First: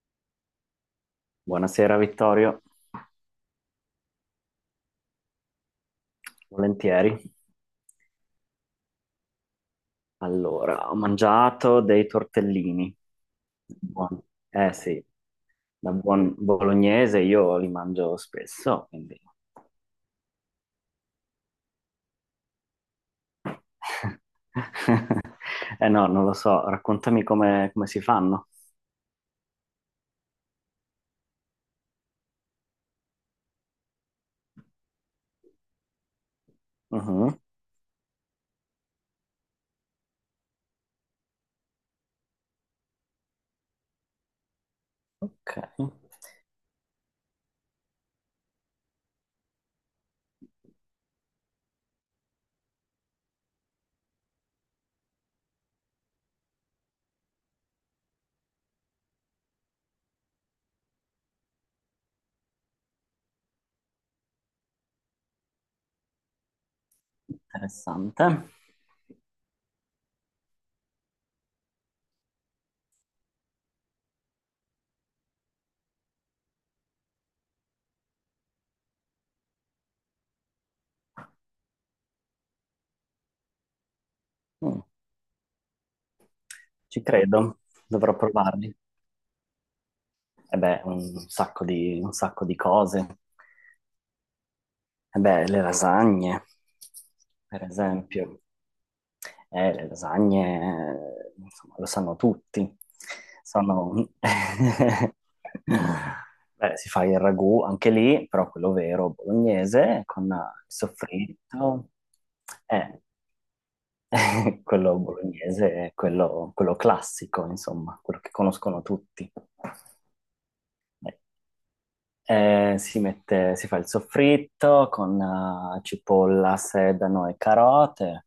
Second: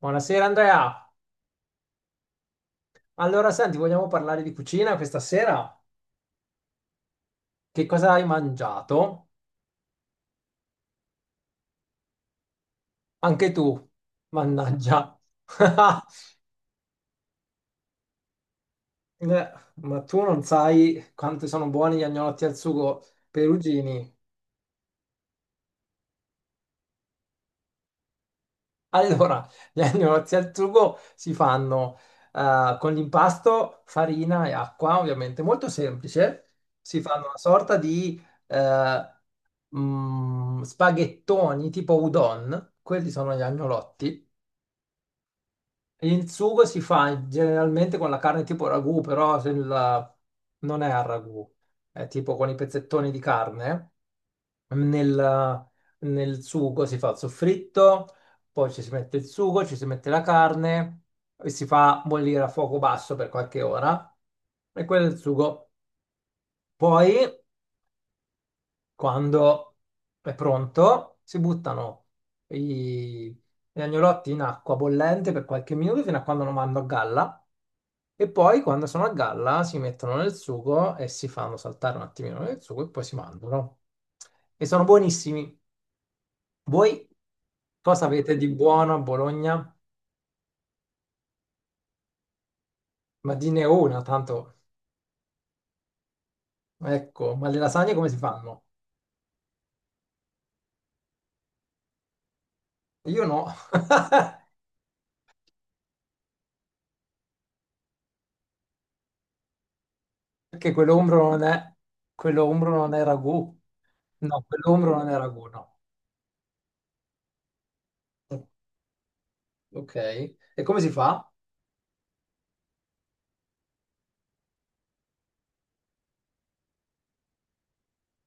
Buonasera Andrea. Buonasera Vittorio, Allora, senti, vogliamo parlare di cucina questa sera? volentieri. Che cosa hai mangiato? Allora, ho mangiato dei tortellini. Anche tu, Buoni. Eh sì, mannaggia. da buon bolognese io li mangio spesso, quindi... Ma tu non sai quanto sono buoni gli agnolotti al sugo perugini. Eh no, non lo so, raccontami come si fanno. Allora, gli agnolotti al sugo si fanno con l'impasto, farina e acqua, ovviamente, molto semplice. Si fanno una Mhm. sorta di eh, spaghettoni tipo udon, quelli sono gli agnolotti. Ok, Il sugo si fa generalmente con la carne tipo ragù, però se il- non è al ragù, è tipo con i pezzettoni di carne. Nel, nel sugo si fa il soffritto, poi ci si mette il sugo, ci si mette la carne e si fa bollire a fuoco basso per qualche ora. E quello è il sugo. Poi interessante. quando è pronto, si buttano i- gli agnolotti in acqua bollente per qualche minuto fino a quando non vanno a galla e poi quando sono a galla si mettono nel sugo e si fanno saltare un attimino nel sugo e poi si mangiano. E Mm, sono buonissimi. ci Voi credo, cosa dovrò avete di provarli. buono a Bologna? E beh, un sacco di cose. Ma di ne una, tanto, E beh, le lasagne, ecco, ma le per lasagne come si esempio. fanno? Le lasagne, insomma, lo sanno tutti. Io no. Sono... Beh, si fa il ragù anche lì, però quello vero bolognese con il Perché quello umbro non è, soffritto. quello umbro non è Eh, ragù. No, quello umbro quello non è ragù, bolognese no. è quello classico, insomma, quello che conoscono tutti. Ok. E come si Eh, fa? Si fa il soffritto con cipolla, sedano e carote.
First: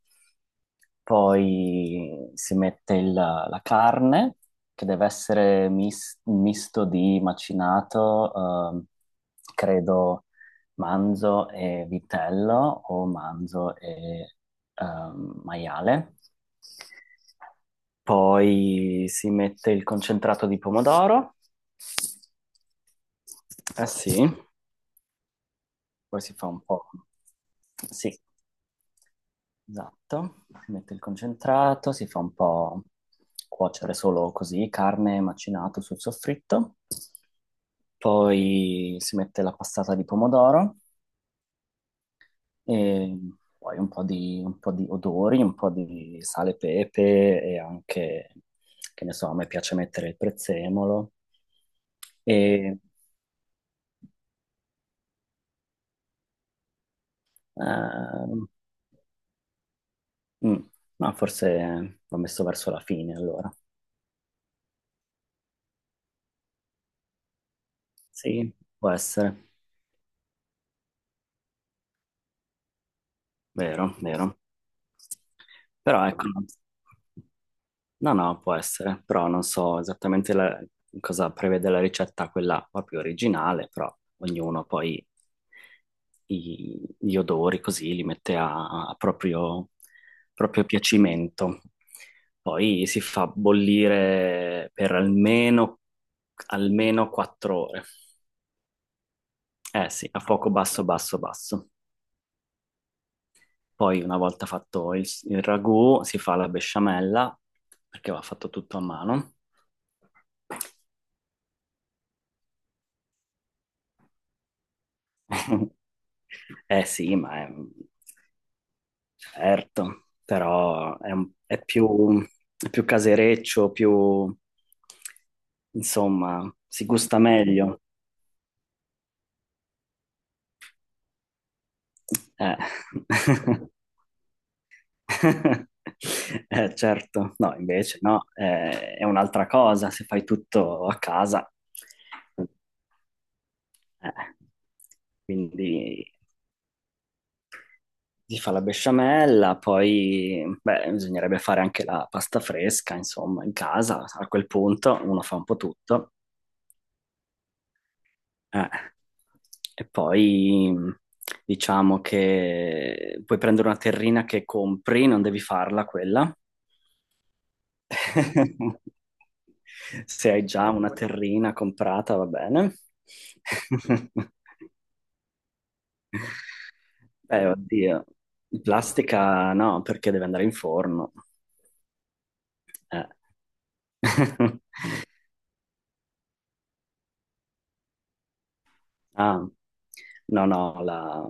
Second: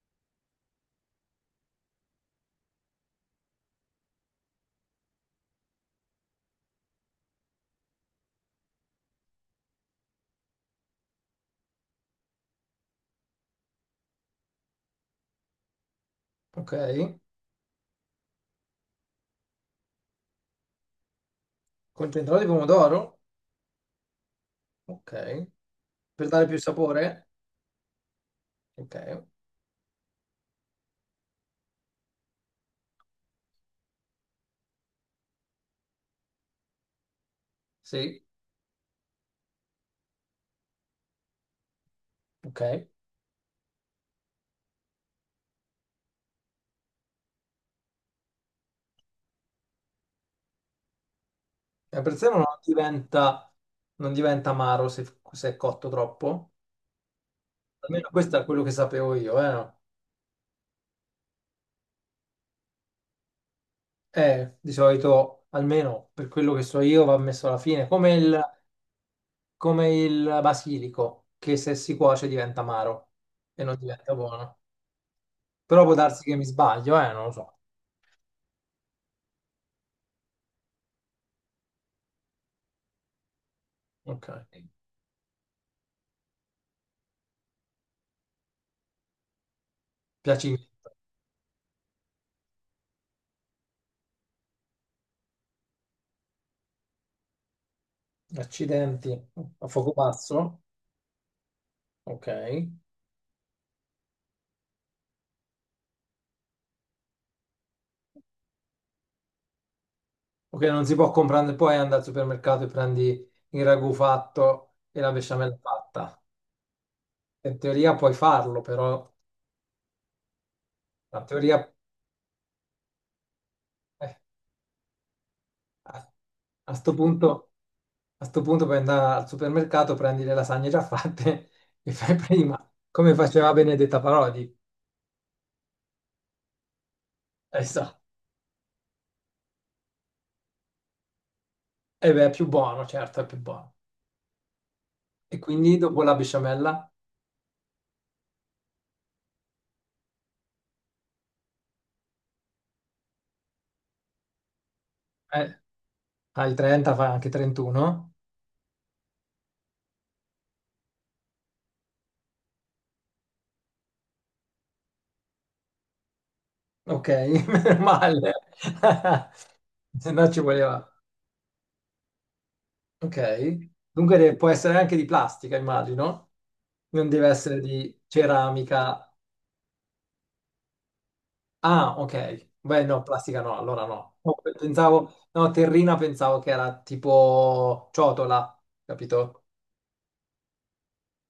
Poi si mette la carne, che deve essere un misto di macinato, ehm, credo, manzo e vitello o manzo e maiale. Ok. Poi si mette il concentrato di pomodoro. Concentrato di pomodoro? Eh sì, Ok. poi Per si dare fa più un po'. sapore? Sì. Ok. Esatto, si mette il concentrato, si fa un po' cuocere solo così, carne macinato sul soffritto, Sì. poi si mette la passata di pomodoro Ok. E e poi un po' di odori, un po' di sale e pepe e anche, che ne so, a me piace mettere il prezzemolo per sé non e... diventa, non diventa amaro se è cotto troppo. Almeno questo è ehm, quello che sapevo io, eh, no? mm, no, forse l'ho messo verso la fine allora. Di solito, almeno per quello che so io, va messo alla fine. Come il, Sì, può essere, come il basilico, che se si cuoce diventa amaro e non vero, diventa vero. buono. Però può Però darsi ecco, che mi sbaglio, non lo so. no, no, può essere, però non so esattamente cosa prevede la ricetta, quella proprio originale, però Ok. ognuno poi gli odori così li mette a proprio, proprio Piacimento. piacimento. Poi si fa bollire per almeno, almeno 4 ore. Accidenti, a Eh fuoco sì, a fuoco pazzo? basso, basso, basso. Ok. Poi una volta fatto il ragù si fa la besciamella, perché va fatto tutto a mano. Ok, non si può comprare, poi andare al supermercato e prendi il ragù fatto e la besciamella fatta. Eh sì, ma è, In teoria puoi farlo, però certo, però è, la teoria, è più casereccio, eh, più, a, insomma, a si sto gusta punto, meglio. a sto punto puoi andare al supermercato, prendi le lasagne già fatte e fai Eh. prima, come faceva Benedetta Parodi. Certo, no, So. invece no, è un'altra cosa se fai tutto a casa. Eh beh, è più buono, certo, è più buono. Eh, E quindi dopo Quindi la besciamella, si fa la besciamella, poi beh, bisognerebbe fare anche la pasta fresca, insomma, in casa. A quel punto uno fa un po' eh, tutto. al 30 fa anche 31. Eh. E poi diciamo che puoi prendere una terrina che compri, non devi farla quella. Ok, meno male. Se no Se ci hai già voleva. una terrina comprata, va bene. Ok. Dunque può essere anche di plastica, immagino. Non deve Beh, essere di oddio, ceramica. plastica no, perché deve andare in forno. Ah, ok. Beh, no, plastica no, allora Eh. no. No, pensavo, no, terrina pensavo che era tipo ciotola, capito? Ah, no, no, la...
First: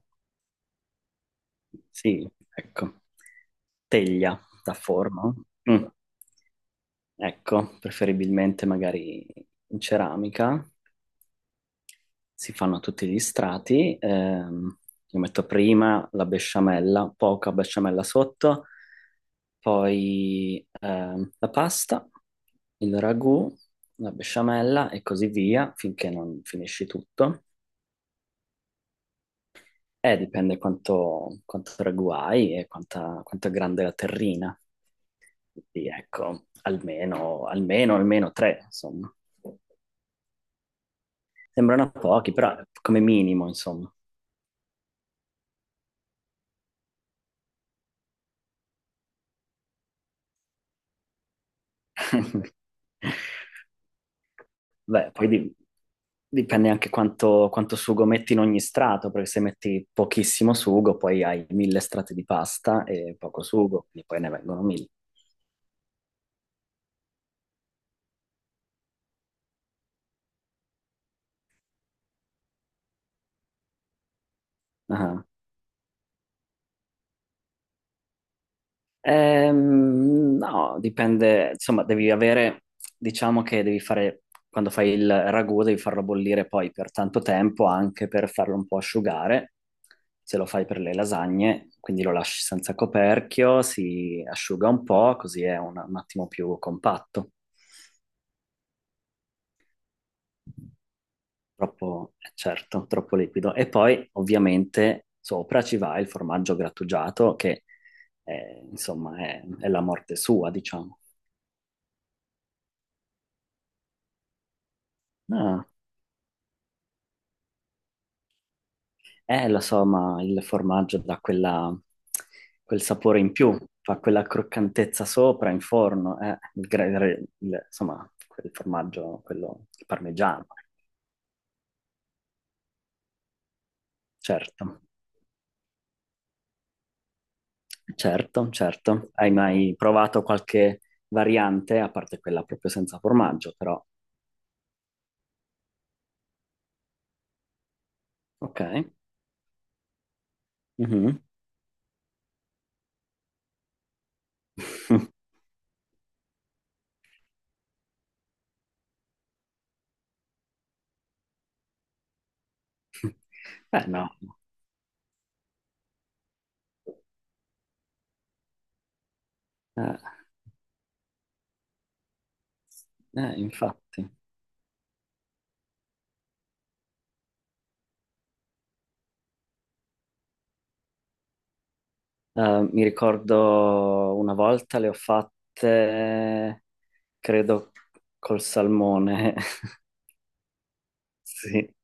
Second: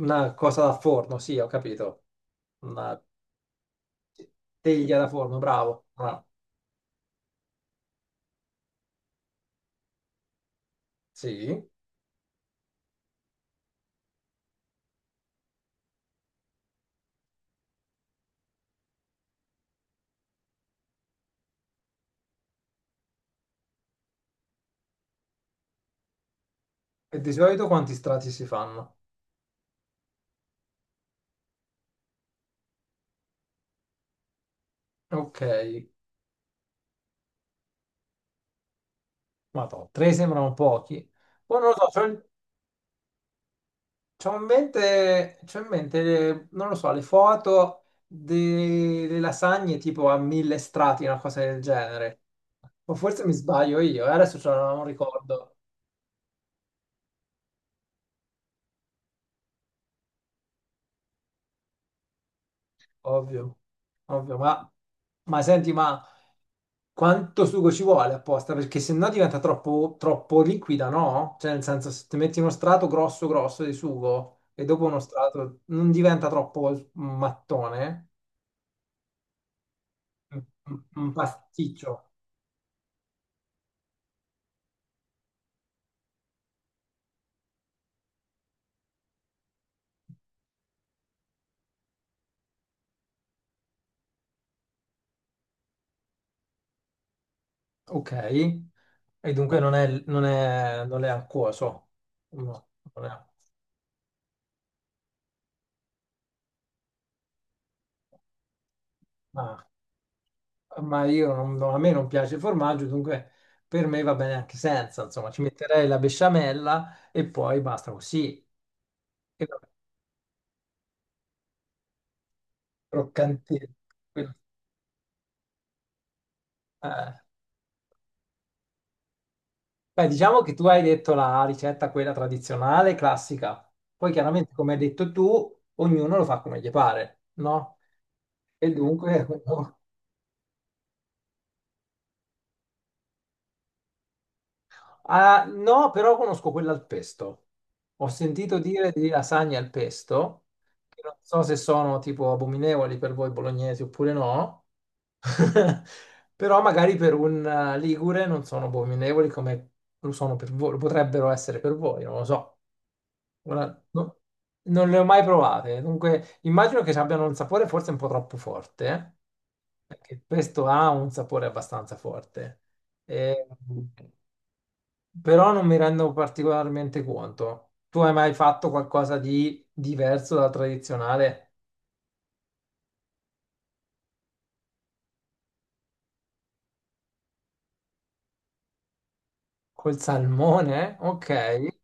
Una cosa da forno, sì, ho capito. Sì, Una ecco. Teglia da teglia da forma. forno, bravo, Mm, bravo. ecco, preferibilmente magari in ceramica. Sì. Si fanno tutti gli strati. Io metto prima la besciamella, poca besciamella sotto, poi la pasta, il ragù, la besciamella e così via, finché non finisci E di tutto. solito quanti strati si fanno? Dipende quanto ragù hai e quanto è grande la terrina. Ok. Quindi ecco, almeno tre, insomma. Madonna, tre sembrano pochi. Poi non lo so, Sembrano c'ho in, pochi, però come minimo, insomma. c'ho in mente, c'ho in mente, non lo so, le foto delle lasagne tipo a mille strati, una cosa del genere. O forse mi sbaglio io, adesso non Beh, ricordo, dipende anche quanto sugo metti in ogni strato, perché se metti pochissimo sugo, poi hai mille strati di pasta e poco ovvio, sugo, quindi poi ne ovvio, vengono ma, mille. ma senti, ma quanto sugo ci vuole apposta? Perché se no diventa troppo, troppo liquida, no? Cioè, nel senso, se ti metti uno strato grosso grosso di sugo e dopo uno Ah. strato non diventa troppo mattone? No, un un dipende, insomma, pasticcio. devi avere, diciamo che devi fare, quando fai il ragù, devi farlo bollire poi per tanto tempo, anche per farlo un po' asciugare, se lo fai per le lasagne, quindi lo lasci senza coperchio, si asciuga un po', così è un attimo più compatto, Ok, e dunque non è acquoso. troppo, No, certo, non troppo è- liquido. E poi, ovviamente, sopra ci va il formaggio grattugiato, che, insomma, ma, è la morte sua, diciamo. ma io no, a me non piace il formaggio, dunque per me va bene anche senza. Insomma, ci Ah, metterei la besciamella e poi basta così. E eh, lo vabbè, so, ma il formaggio dà quel sapore in più, croccantino. fa quella Quello- croccantezza sopra in forno, il gra- eh. Il- insomma, quel formaggio, quello il Beh, diciamo parmigiano, che tu hai detto la ricetta, quella tradizionale, classica. Poi chiaramente, certo, come hai detto tu, ognuno lo fa come gli pare, no? E certo. dunque. Hai mai provato qualche variante, a parte quella proprio senza formaggio, però, Ah, no, però conosco quella al pesto. Ho sentito ok. dire di lasagne al pesto, che non Mhm. so se sono tipo abominevoli per voi bolognesi oppure no, però magari per un ligure non sono abominevoli come lo sono per voi, lo potrebbero essere per voi, non lo so. Ora, Beh, no, non le ho mai provate, dunque immagino che abbiano un sapore forse un po' troppo forte, eh, perché il pesto ha un sapore abbastanza forte. E, infatti. però non mi rendo particolarmente conto. Tu hai mai fatto qualcosa di diverso dal tradizionale Mi ricordo una volta le ho fatte, credo, col salmone, col salmone? sì. Ok,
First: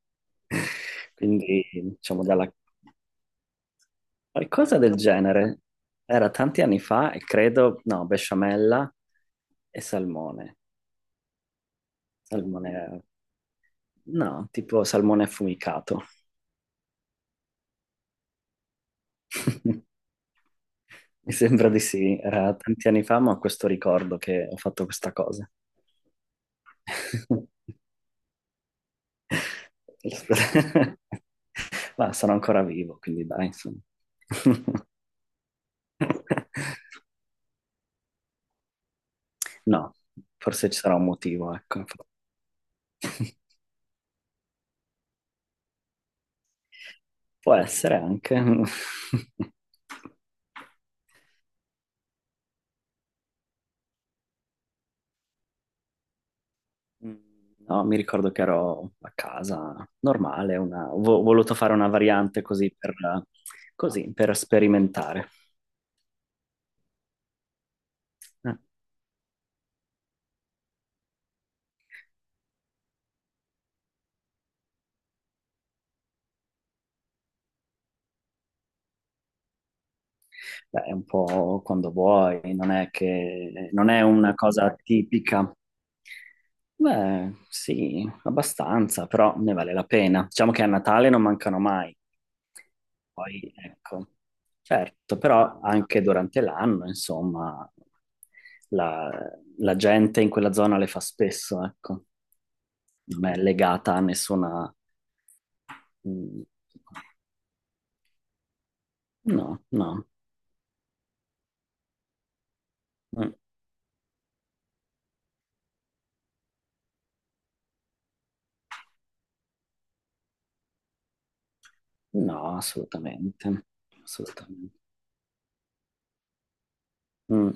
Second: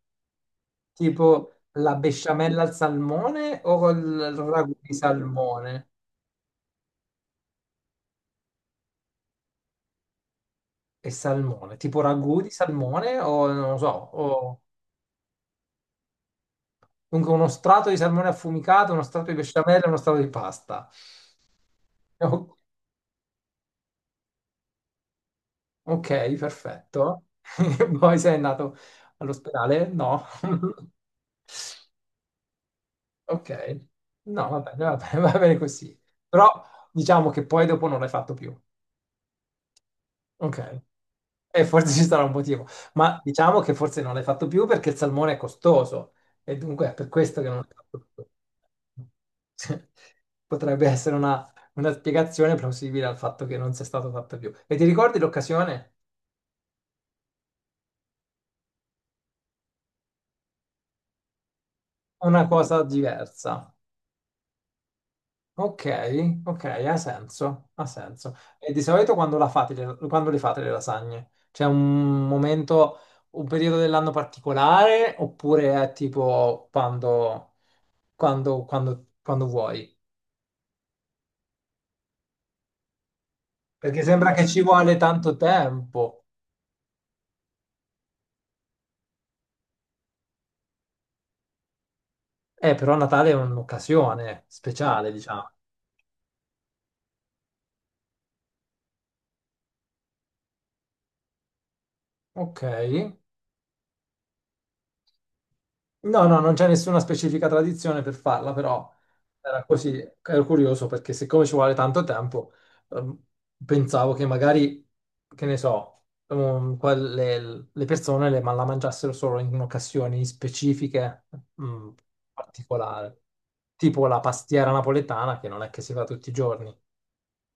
tipo Quindi, la diciamo, dalla... besciamella al salmone o col ragù qualcosa di del genere. salmone Era tanti anni fa e credo, no, besciamella e salmone. e salmone? Tipo ragù di Salmone, salmone o non lo so, no, o tipo salmone affumicato. comunque uno strato di salmone affumicato, uno strato di besciamella e uno strato di pasta. Mi sembra di sì, era O- tanti anni fa, ma ho questo ricordo che ho fatto questa cosa. Ok, perfetto. Poi sei andato all'ospedale? No. Ma sono ancora vivo, quindi dai, Ok, insomma. no, va bene, va bene così. Però diciamo che poi dopo non l'hai fatto più. No, forse ci Ok, sarà un motivo, e ecco. forse ci sarà un motivo, ma diciamo che forse non l'hai fatto più perché il salmone è costoso e dunque è per questo che Può non l'hai essere fatto più. anche. Potrebbe essere una spiegazione plausibile al fatto che non sia stato fatto più. E ti ricordi l'occasione? No, mi ricordo che ero a casa normale, una... ho voluto fare una variante Una cosa diversa. così, per sperimentare. Ok, ok, ha senso, ha senso. Eh, E di solito quando la fate, quando le fate le lasagne? C'è un momento, un periodo dell'anno particolare oppure è tipo quando vuoi? Beh, è un po' quando vuoi, non è che, non è Perché sembra una che ci cosa vuole tanto tipica. tempo. Beh, sì, abbastanza, però ne vale la pena. Diciamo che a Natale non mancano mai. Però Natale è Poi, ecco, un'occasione speciale, certo, diciamo. però anche durante l'anno, insomma, la, la gente in quella zona le fa spesso, ecco. Ok, Non è legata a nessuna... no, no, mm, non c'è nessuna specifica tradizione per farla, però no, era così, no, ero curioso perché siccome ci vuole tanto tempo, ehm, mm, pensavo che magari, che ne so, le persone ma la mangiassero solo in occasioni specifiche, mm, no, particolari, assolutamente, tipo la pastiera assolutamente. napoletana che non è che si fa tutti i giorni. Mm.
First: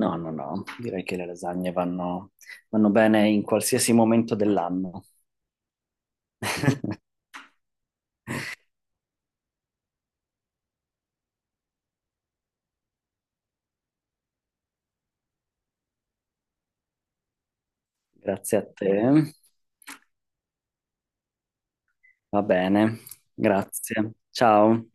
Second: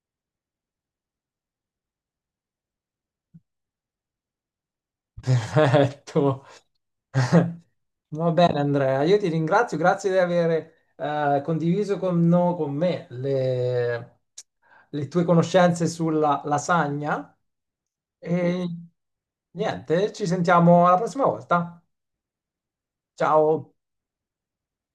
No, no, no, direi che le lasagne vanno, vanno bene in qualsiasi momento dell'anno. Perfetto. Va bene, Andrea, io ti ringrazio, grazie di aver condiviso con, no- con me le tue conoscenze sulla lasagna Grazie a e te. niente, ci sentiamo alla prossima volta. Va bene, Ciao. grazie. Ciao.